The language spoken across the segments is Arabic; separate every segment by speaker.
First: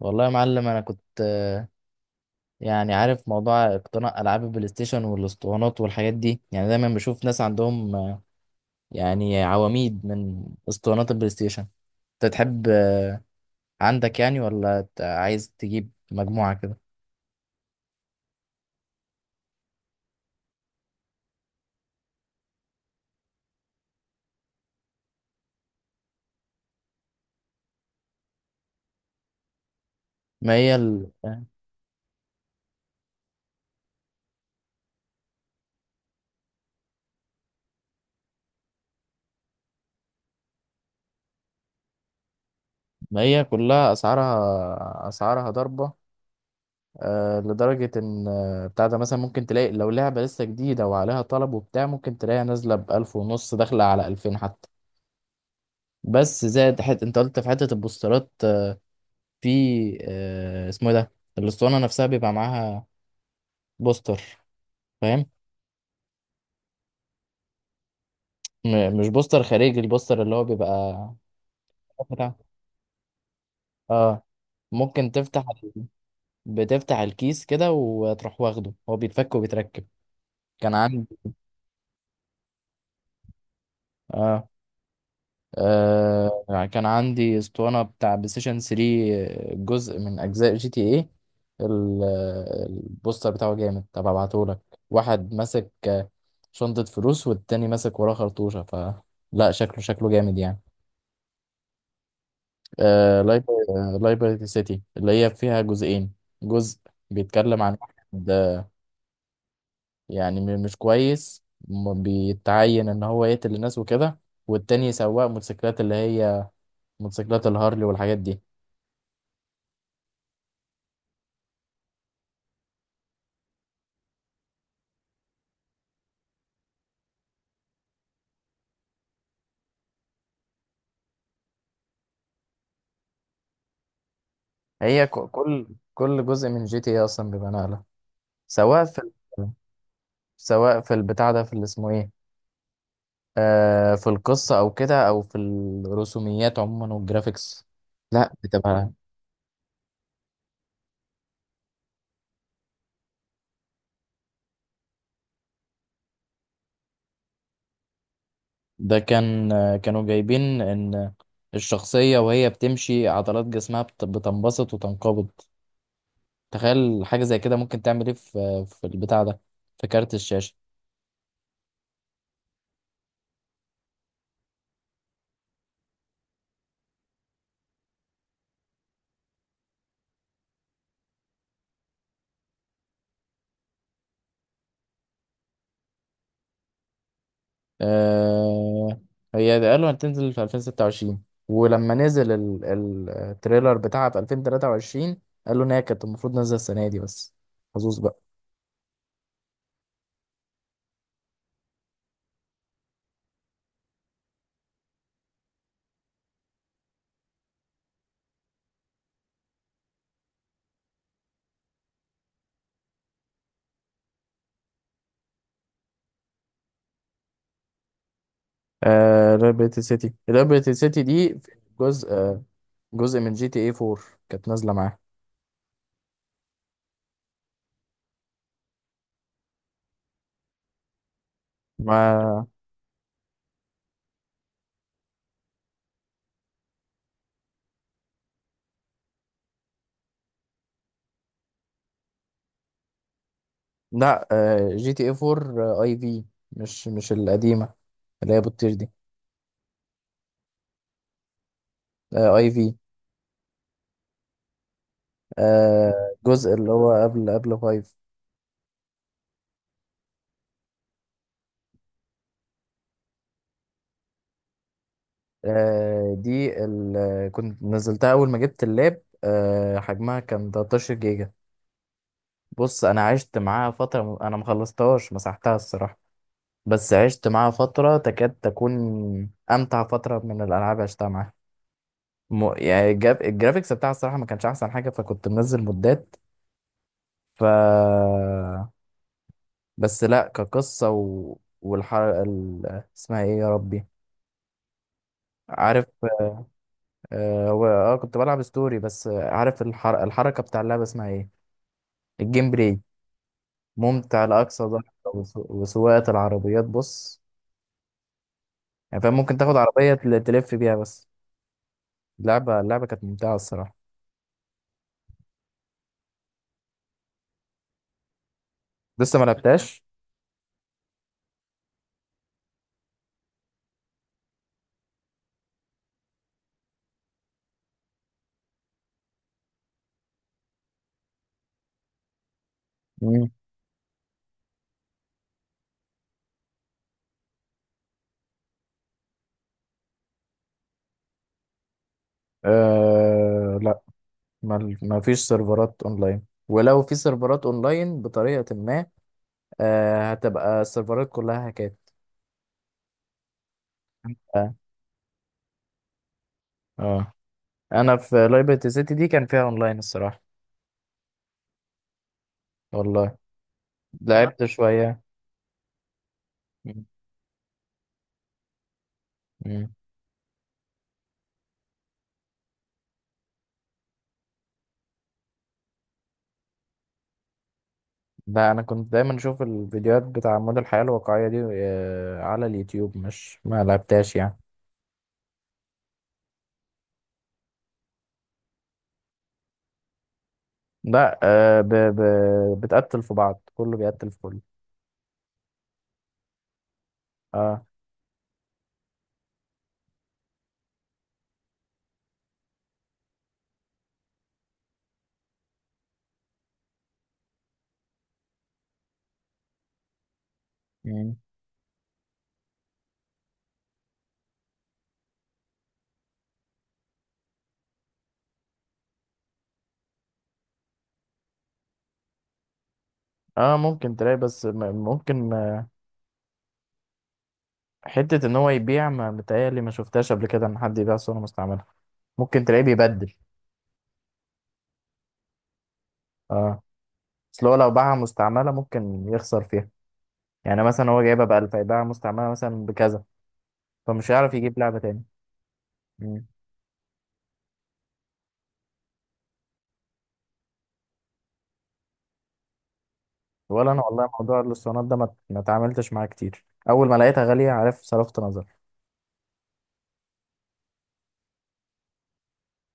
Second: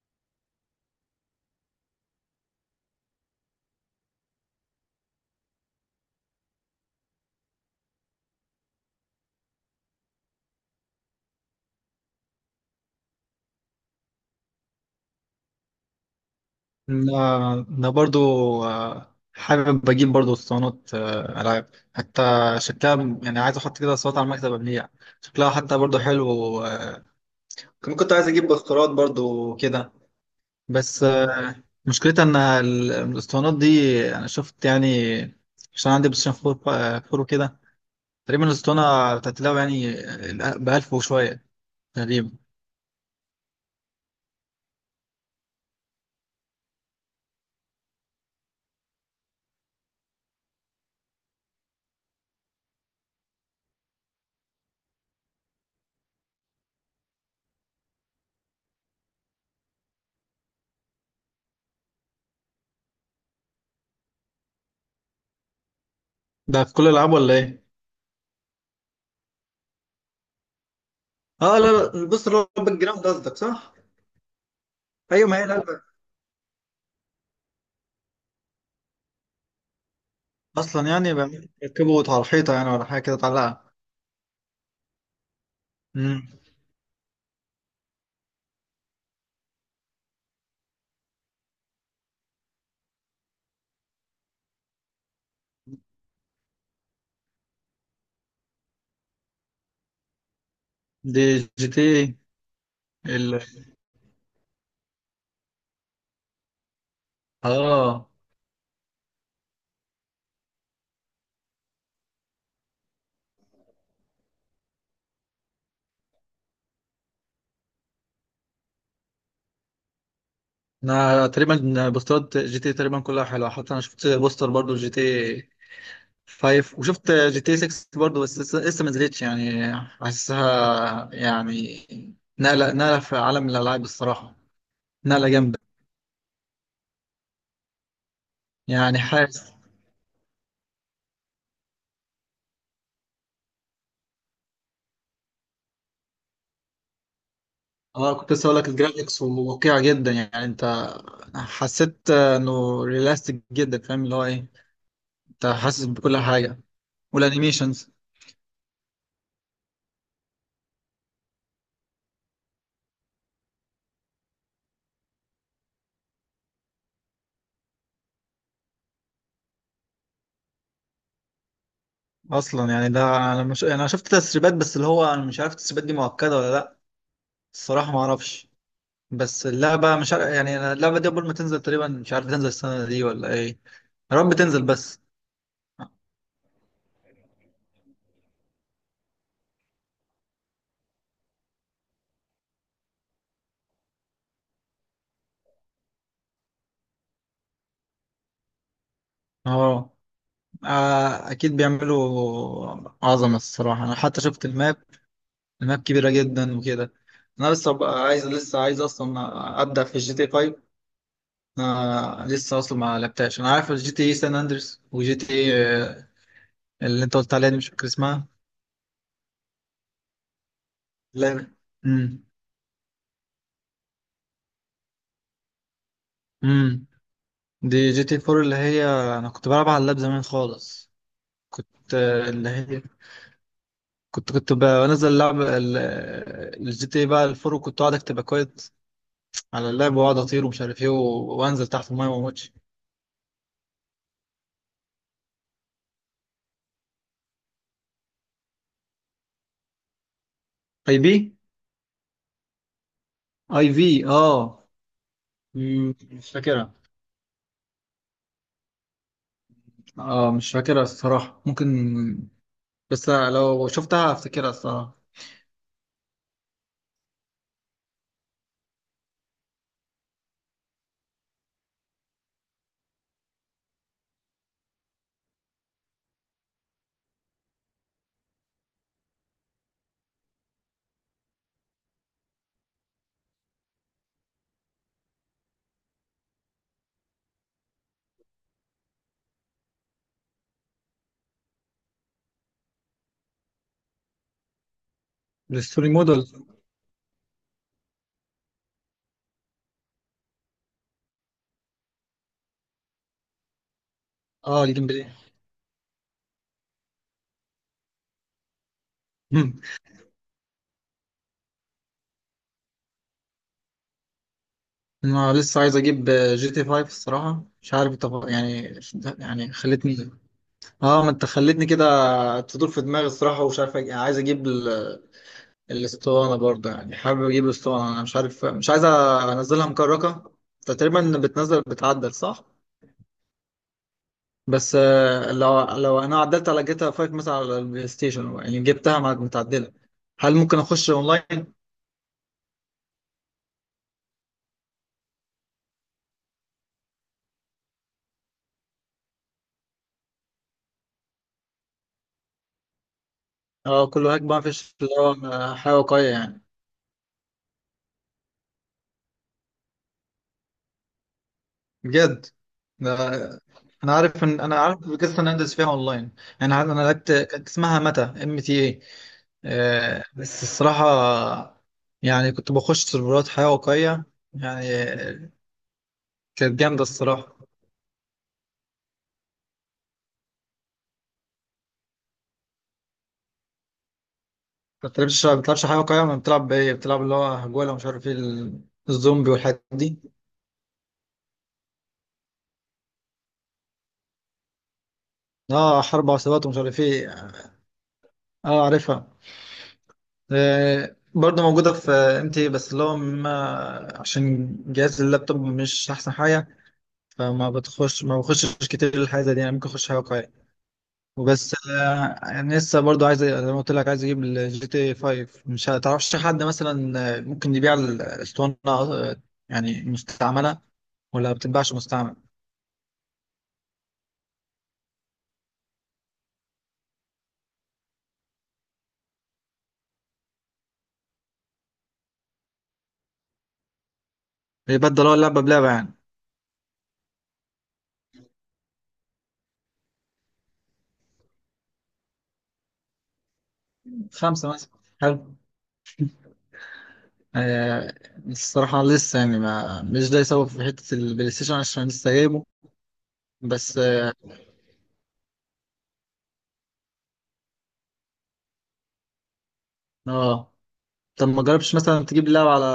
Speaker 1: والله يا معلم، انا كنت يعني عارف موضوع اقتناء العاب البلاي ستيشن والاسطوانات والحاجات دي. يعني دايما بشوف ناس عندهم يعني عواميد من اسطوانات البلاي ستيشن. انت تحب عندك يعني، ولا عايز تجيب مجموعة كده؟
Speaker 2: لا، أنا برضو حابب أجيب برضو اسطوانات ألعاب حتى شكلها. يعني عايز أحط كده اسطوانات على المكتب أبنية، شكلها حتى برضو حلو. كمان كنت عايز أجيب بخارات برضو كده،
Speaker 1: ما هي
Speaker 2: بس مشكلتها إن الاسطوانات دي، أنا شفت يعني، عشان عندي بلايستيشن فور. فور وكده، تقريبا الاسطوانة بتاعت اللعبة يعني بألف وشوية تقريبا.
Speaker 1: ما هي كلها اسعارها اسعارها ضربة، لدرجة ان بتاع ده مثلا ممكن تلاقي لو لعبة لسه جديدة وعليها طلب وبتاع، ممكن تلاقيها نازلة بألف ونص، داخلة على ألفين حتى. بس زائد انت قلت في حتة البوسترات، في اسمه إيه ده، الاسطوانه نفسها بيبقى معاها بوستر، فاهم؟
Speaker 2: ده في كل الألعاب ولا إيه؟
Speaker 1: مش بوستر خارجي، البوستر اللي هو بيبقى
Speaker 2: اه لا لا، بص
Speaker 1: بتاع،
Speaker 2: اللي هو الباك جراوند قصدك، صح؟
Speaker 1: اه ممكن
Speaker 2: ايوه، ما
Speaker 1: تفتح،
Speaker 2: هي لا،
Speaker 1: بتفتح الكيس كده وتروح واخده، هو بيتفك وبيتركب. كان
Speaker 2: اصلا
Speaker 1: عندي،
Speaker 2: يعني بيركبوا على الحيطه يعني، ولا حاجه كده تعلقها؟
Speaker 1: اه
Speaker 2: امم،
Speaker 1: يعني كان عندي اسطوانة بتاع بلاي ستيشن 3، جزء من أجزاء جي تي ايه. ال- البوستر بتاعه جامد، طب هبعتهولك. واحد ماسك شنطة فلوس، والتاني ماسك وراه خرطوشة، ف لا، شكله شكله جامد يعني.
Speaker 2: دي جي تي إيه.
Speaker 1: آه
Speaker 2: ال،
Speaker 1: لايبرتي سيتي، اللي هي فيها جزئين. جزء بيتكلم عن
Speaker 2: اه،
Speaker 1: واحد يعني مش كويس، بيتعين ان هو يقتل الناس وكده، والتاني سواق موتوسيكلات، اللي هي موتوسيكلات الهارلي والحاجات دي.
Speaker 2: انا تقريبا بوستات جي تي إيه تقريبا كلها حلوه. حتى انا شفت بوستر برضو جي تي 5، وشفت جي تي 6 برضو، بس لسه ما نزلتش. يعني حاسسها يعني نقله في عالم الالعاب الصراحه،
Speaker 1: هي
Speaker 2: نقله جامده.
Speaker 1: كل جزء من جي تي اي اصلا بيبقى نقله، سواء في
Speaker 2: يعني
Speaker 1: ال-
Speaker 2: حاسس،
Speaker 1: سواء في البتاع ده، في اللي اسمه ايه، في القصه او كده، او في الرسوميات عموما والجرافيكس.
Speaker 2: اه،
Speaker 1: لا
Speaker 2: كنت لسه اقول لك
Speaker 1: بتبقى،
Speaker 2: الجرافيكس واقعي جدا. يعني انت حسيت انه ريلاستيك جدا، فاهم اللي هو ايه؟ انت حاسس بكل حاجه، والانيميشنز.
Speaker 1: ده كان كانوا جايبين ان الشخصيه وهي بتمشي، عضلات جسمها بتنبسط وتنقبض. تخيل حاجه زي كده ممكن تعمل ايه في البتاع ده، في كارت الشاشه.
Speaker 2: اصلا يعني ده انا مش انا شفت تسريبات، بس اللي هو انا مش عارف التسريبات دي مؤكده ولا لا. الصراحه ما اعرفش. بس اللعبه مش عارف، يعني أنا اللعبه دي قبل ما تنزل تقريبا مش عارف تنزل السنه دي ولا ايه. يا رب تنزل بس.
Speaker 1: آه هي قالوا هتنزل في 2026، ولما نزل التريلر بتاعها في 2023، قالوا ان هي كانت المفروض نازله السنه دي، بس حظوظ بقى.
Speaker 2: اه، اكيد بيعملوا عظمه الصراحه. انا حتى شفت الماب، الماب كبيره جدا وكده. انا لسه بقى عايز، لسه عايز اصلا ابدا في الجي تي 5. آه، لسه اصلا ما لعبتهاش. انا عارف الجي تي سان اندريس، وجي تي اللي انت قلت عليها دي مش فاكر اسمها.
Speaker 1: ليبرتي سيتي، ليبرتي سيتي دي
Speaker 2: لا،
Speaker 1: جزء،
Speaker 2: امم.
Speaker 1: جزء من جي تي اي 4، كانت نازله معاها.
Speaker 2: امم، دي جي تي 4 اللي هي، انا كنت بلعب على اللاب زمان خالص. كنت
Speaker 1: ما
Speaker 2: اللي هي، كنت بنزل اللعب، الجي تي بقى الفور، وكنت اقعد اكتب اكواد على اللاب، واقعد اطير ومش عارف ايه، وانزل تحت المايه وما اموتش.
Speaker 1: لا، جي تي اي 4 اي في، مش القديمه اللي هي بتطير دي.
Speaker 2: اي بي،
Speaker 1: اي في،
Speaker 2: اي في، اه.
Speaker 1: آه،
Speaker 2: مم، مش
Speaker 1: جزء اللي
Speaker 2: فاكرها.
Speaker 1: هو قبل 5.
Speaker 2: اه مش فاكرها الصراحة، ممكن. بس لو شفتها افتكرها الصراحة.
Speaker 1: آه، دي ال... كنت نزلتها اول ما جبت اللاب، حجمها كان 13 جيجا. بص، انا عشت معاها فتره، انا ما خلصتهاش، مسحتها الصراحه. بس عشت معاها فتره تكاد تكون امتع فتره من الالعاب عشتها معاها. الجرافيكس بتاعها الصراحه ما كانش احسن حاجه، فكنت منزل مدات. ف بس لا، كقصه والحر ال... اسمها ايه يا ربي، عارف،
Speaker 2: الستوري موديل.
Speaker 1: كنت بلعب ستوري بس. عارف الحركه بتاع اللعبه اسمها ايه، الجيم بلاي، ممتع لأقصى
Speaker 2: اه،
Speaker 1: درجة.
Speaker 2: الجيم بلاي.
Speaker 1: وسواقة العربيات، بص، يعني فاهم، ممكن تاخد عربية تلف بيها بس. اللعبة اللعبة كانت ممتعة الصراحة.
Speaker 2: انا لسه عايز اجيب جي تي 5 الصراحه، مش عارف انت يعني.
Speaker 1: لسه ما
Speaker 2: يعني
Speaker 1: لعبتهاش.
Speaker 2: خلتني، اه ما انت خلتني كده تدور في دماغي الصراحه. ومش عارف يعني عايز اجيب الاسطوانه برضه. يعني حابب اجيب الاسطوانه، انا مش عارف، مش عايز انزلها مكركه. أنت تقريبا بتنزل بتعدل، صح؟
Speaker 1: مم.
Speaker 2: بس لو، لو عدلت على جيتا 5 مثلا على البلاي ستيشن، يعني جبتها متعدله، هل ممكن اخش اونلاين؟
Speaker 1: لا، ما فيش سيرفرات اونلاين، ولو في سيرفرات اونلاين بطريقة ما، هتبقى السيرفرات كلها هاكات.
Speaker 2: اه كله هاك بقى،
Speaker 1: اه.
Speaker 2: مفيش اللي هو حاجه واقعيه يعني.
Speaker 1: آه. انا في لايبرتي سيتي دي كان فيها اونلاين الصراحة.
Speaker 2: بجد؟ ده
Speaker 1: والله،
Speaker 2: انا عارف ان،
Speaker 1: لعبت
Speaker 2: انا عارف
Speaker 1: شوية.
Speaker 2: قصه ان اندرس فيها اونلاين. يعني عارف، انا لعبت، كانت اسمها متى ام تي اي.
Speaker 1: مم.
Speaker 2: بس الصراحه، يعني كنت بخش سيرفرات حياه واقعيه يعني، كانت جامده الصراحه.
Speaker 1: ده انا كنت دايما اشوف الفيديوهات بتاع مود الحياة الواقعية دي على اليوتيوب، مش ما لعبتهاش يعني.
Speaker 2: ما بتلعبش حياه واقعيه، ما بتلعب بايه؟ بتلعب اللي هو هجوله ومش عارف ايه، الزومبي والحاجات دي.
Speaker 1: لا، بتقتل في بعض، كله بيقتل في كله.
Speaker 2: اه، حرب عصابات ومش عارف ايه.
Speaker 1: اه.
Speaker 2: اه عارفها. برضه موجوده في ام تي، بس اللي هو عشان جهاز اللابتوب مش احسن حاجه، فما بتخش، ما بخشش كتير الحاجه دي. يعني ممكن اخش حاجه واقعيه
Speaker 1: مم.
Speaker 2: وبس. يعني لسه برضو عايز، زي ما قلت لك، عايز اجيب الجي تي 5. مش هتعرفش حد مثلا ممكن يبيع الاسطوانه، يعني مستعمله، ولا بتتباعش مستعمل؟
Speaker 1: اه ممكن تلاقي، بس ممكن حتة ان هو يبيع، ما متهيألي ما شفتهاش قبل كده ان حد يبيع صورة مستعملة. ممكن تلاقيه بيبدل.
Speaker 2: بيبدل هو اللعبه بلعبه يعني؟
Speaker 1: اه، اصل هو لو باعها مستعملة ممكن يخسر فيها. يعني مثلا هو جايبها بألف، هيبيعها مستعملة مثلا بكذا، فمش هيعرف
Speaker 2: خمسه
Speaker 1: يجيب
Speaker 2: مثلا.
Speaker 1: لعبة تاني.
Speaker 2: حلو. آه. الصراحه لسه يعني ما مش ده يسوي في حته البلاي ستيشن، عشان لسه جايبه.
Speaker 1: ولا
Speaker 2: بس
Speaker 1: انا والله
Speaker 2: اه،
Speaker 1: موضوع الاسطوانات ده ما اتعاملتش معاه كتير، اول ما لقيتها غاليه، عارف، صرفت نظر.
Speaker 2: آه. طب ما جربتش مثلا تجيب اللعبه على،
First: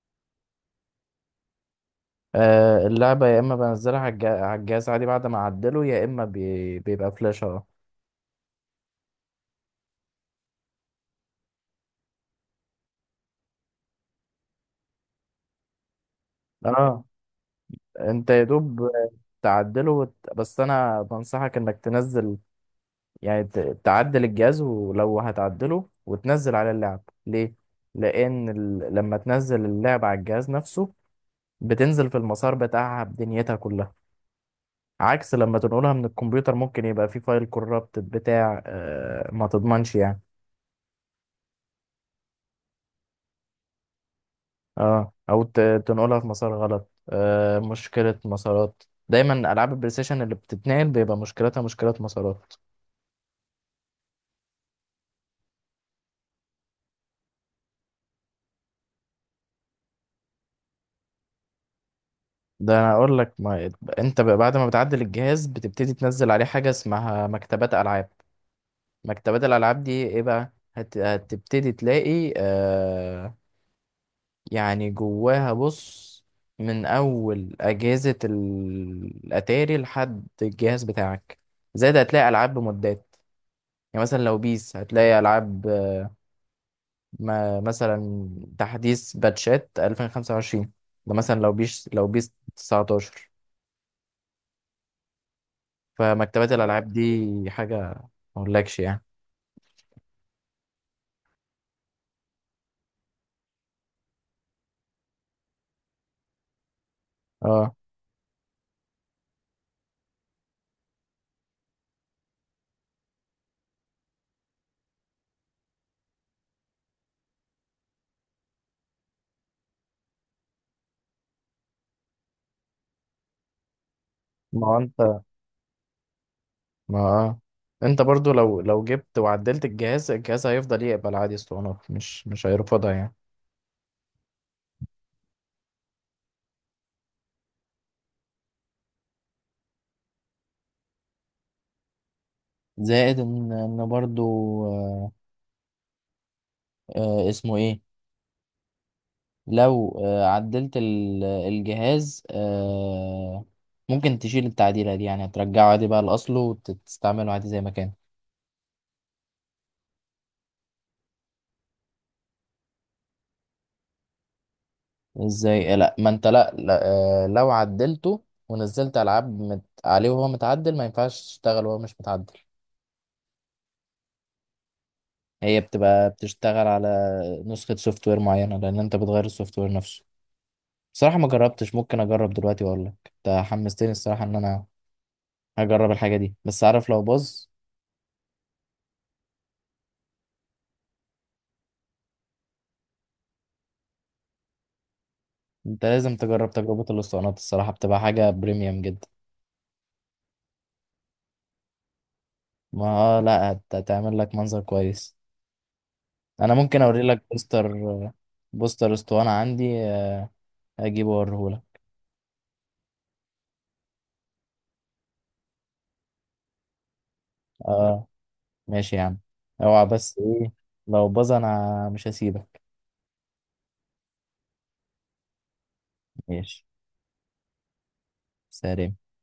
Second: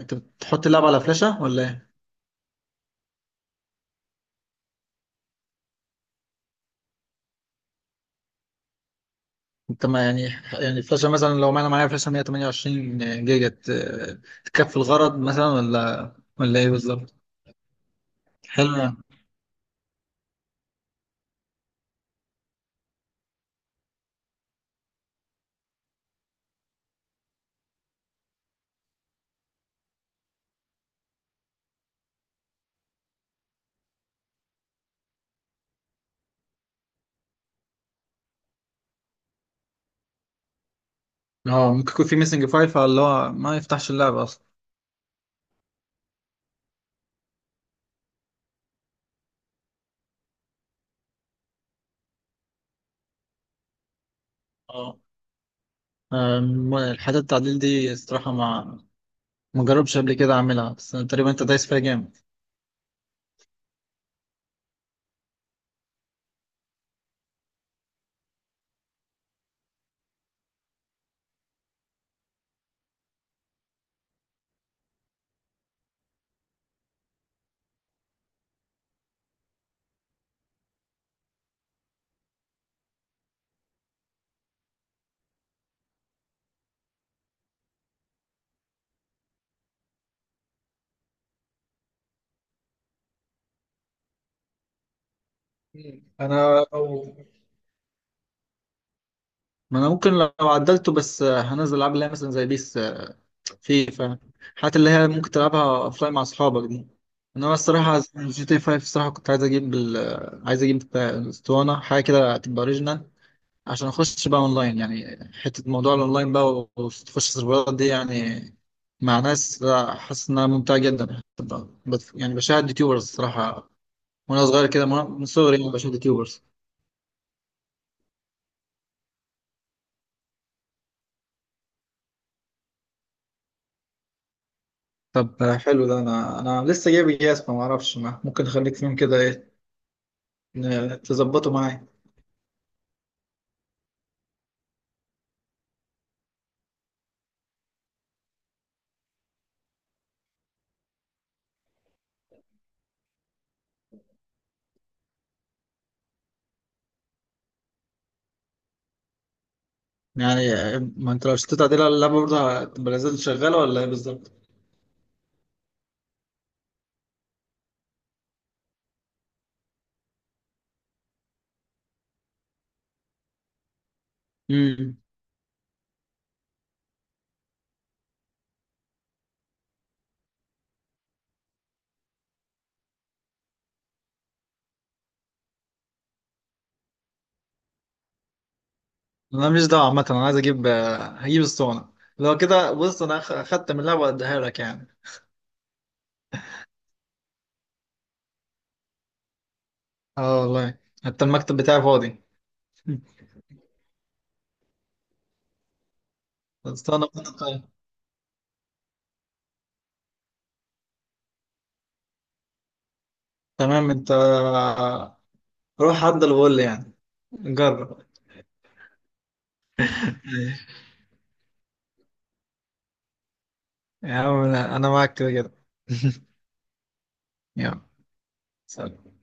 Speaker 2: انت بتحط اللعبه على فلاشه ولا إيه؟
Speaker 1: اللعبه يا اما بنزلها على على الجهاز عادي بعد ما اعدله، يا اما بيبقى فلاش، اه
Speaker 2: انت ما يعني، يعني الفلاشة مثلا، لو انا معايا فلاشة 128 جيجا، تكفي الغرض مثلا، ولا ايه
Speaker 1: اه
Speaker 2: بالظبط؟
Speaker 1: انت يا
Speaker 2: حلو
Speaker 1: دوب
Speaker 2: يعني.
Speaker 1: تعدله بس انا بنصحك انك تنزل، يعني تعدل الجهاز، ولو هتعدله وتنزل على اللعب ليه؟ لان لما تنزل اللعب على الجهاز نفسه، بتنزل في المسار بتاعها بدنيتها كلها، عكس لما تنقلها من الكمبيوتر، ممكن يبقى في فايل كورابت بتاع ما تضمنش يعني.
Speaker 2: اه ممكن يكون في ميسنج فايل، فاللي هو ما يفتحش اللعبة اصلا.
Speaker 1: اه، تنقلها في مسار غلط، مشكلة مسارات. دايما العاب البلاي ستيشن اللي بتتنقل بيبقى مشكلتها مشكلة مسارات.
Speaker 2: اه، أم، الحاجات التعديل دي الصراحة ما جربش قبل كده اعملها. بس تقريبا انت دايس فيها جامد.
Speaker 1: ده انا اقول لك، ما انت بقى بعد ما بتعدل الجهاز، بتبتدي تنزل عليه حاجة اسمها مكتبات العاب. مكتبات الالعاب دي ايه بقى، هتبتدي تلاقي يعني جواها، بص، من اول اجهزة الاتاري لحد الجهاز بتاعك، زائد هتلاقي العاب بمدات. يعني مثلا لو بيس، هتلاقي العاب ما مثلا تحديث باتشات 2025. ده مثلا لو بيس، لو بيس 19. فمكتبات
Speaker 2: انا
Speaker 1: الالعاب دي حاجة ما اقولكش يعني.
Speaker 2: ما انا ممكن لو عدلته، بس هنزل العاب اللي هي مثلا زي بيس، في فعلا الحاجات اللي هي ممكن تلعبها اوفلاين مع اصحابك دي. انا
Speaker 1: اه.
Speaker 2: الصراحه جي تي 5 الصراحه كنت عايز اجيب عايز اجيب بتاع اسطوانه، حاجه كده تبقى اوريجينال، عشان اخش بقى اونلاين. يعني حته موضوع الاونلاين بقى وتخش السيرفرات دي، يعني مع ناس، لا، حاسس انها ممتعه جدا. يعني بشاهد يوتيوبرز الصراحه، وانا
Speaker 1: ما
Speaker 2: صغير
Speaker 1: هو
Speaker 2: كده، من
Speaker 1: انت،
Speaker 2: صغري يعني بشاهد يوتيوبرز.
Speaker 1: ما اه، انت برضو لو جبت وعدلت الجهاز، الجهاز هيفضل يقبل عادي اسطوانات، مش هيرفضها يعني.
Speaker 2: طب حلو، ده انا، لسه جايب جهاز ما اعرفش، ما ممكن اخليك فيهم كده ايه، تظبطه معايا.
Speaker 1: زائد ان برضو، آه، اسمه ايه، لو عدلت الجهاز ممكن تشيل التعديلة دي، يعني هترجعه عادي بقى لأصله وتستعمله عادي زي ما كان.
Speaker 2: يعني ما انت لو شتيت عديل على اللعبه، برضه هتبقى لازال شغاله ولا ايه بالظبط؟
Speaker 1: ازاي؟ لا، ما انت، لا، لا، لو عدلته ونزلت ألعاب عليه وهو متعدل، ما ينفعش تشتغل وهو مش متعدل.
Speaker 2: امم.
Speaker 1: هي بتبقى بتشتغل على نسخة سوفت وير معينة، لأن انت بتغير السوفت وير نفسه. بصراحة ما جربتش، ممكن أجرب دلوقتي وأقول لك، انت حمستني الصراحة إن أنا هجرب الحاجة دي، بس عارف لو باظ.
Speaker 2: انا مش دعوه عامه، انا عايز اجيب، هجيب الصونه. لو كده بص انا اخدت من اللعبه واديها لك يعني.
Speaker 1: انت لازم تجرب، تجربة الاسطوانات الصراحة بتبقى حاجة بريميوم جدا.
Speaker 2: اه والله. حتى المكتب بتاعي فاضي.
Speaker 1: ما آه لا، هتعمل لك منظر كويس. انا ممكن اوري
Speaker 2: الصونه.
Speaker 1: لك بوستر، بوستر اسطوانة عندي، اجيبه اوريه لك.
Speaker 2: تمام، انت روح عدى الغل يعني، جرب.
Speaker 1: اه، ماشي يا عم. اوعى بس ايه، لو باظ انا مش هسيبك.
Speaker 2: يا عم انا، معاك كده كده.
Speaker 1: ماشي.
Speaker 2: يلا،
Speaker 1: سلام.
Speaker 2: سلام.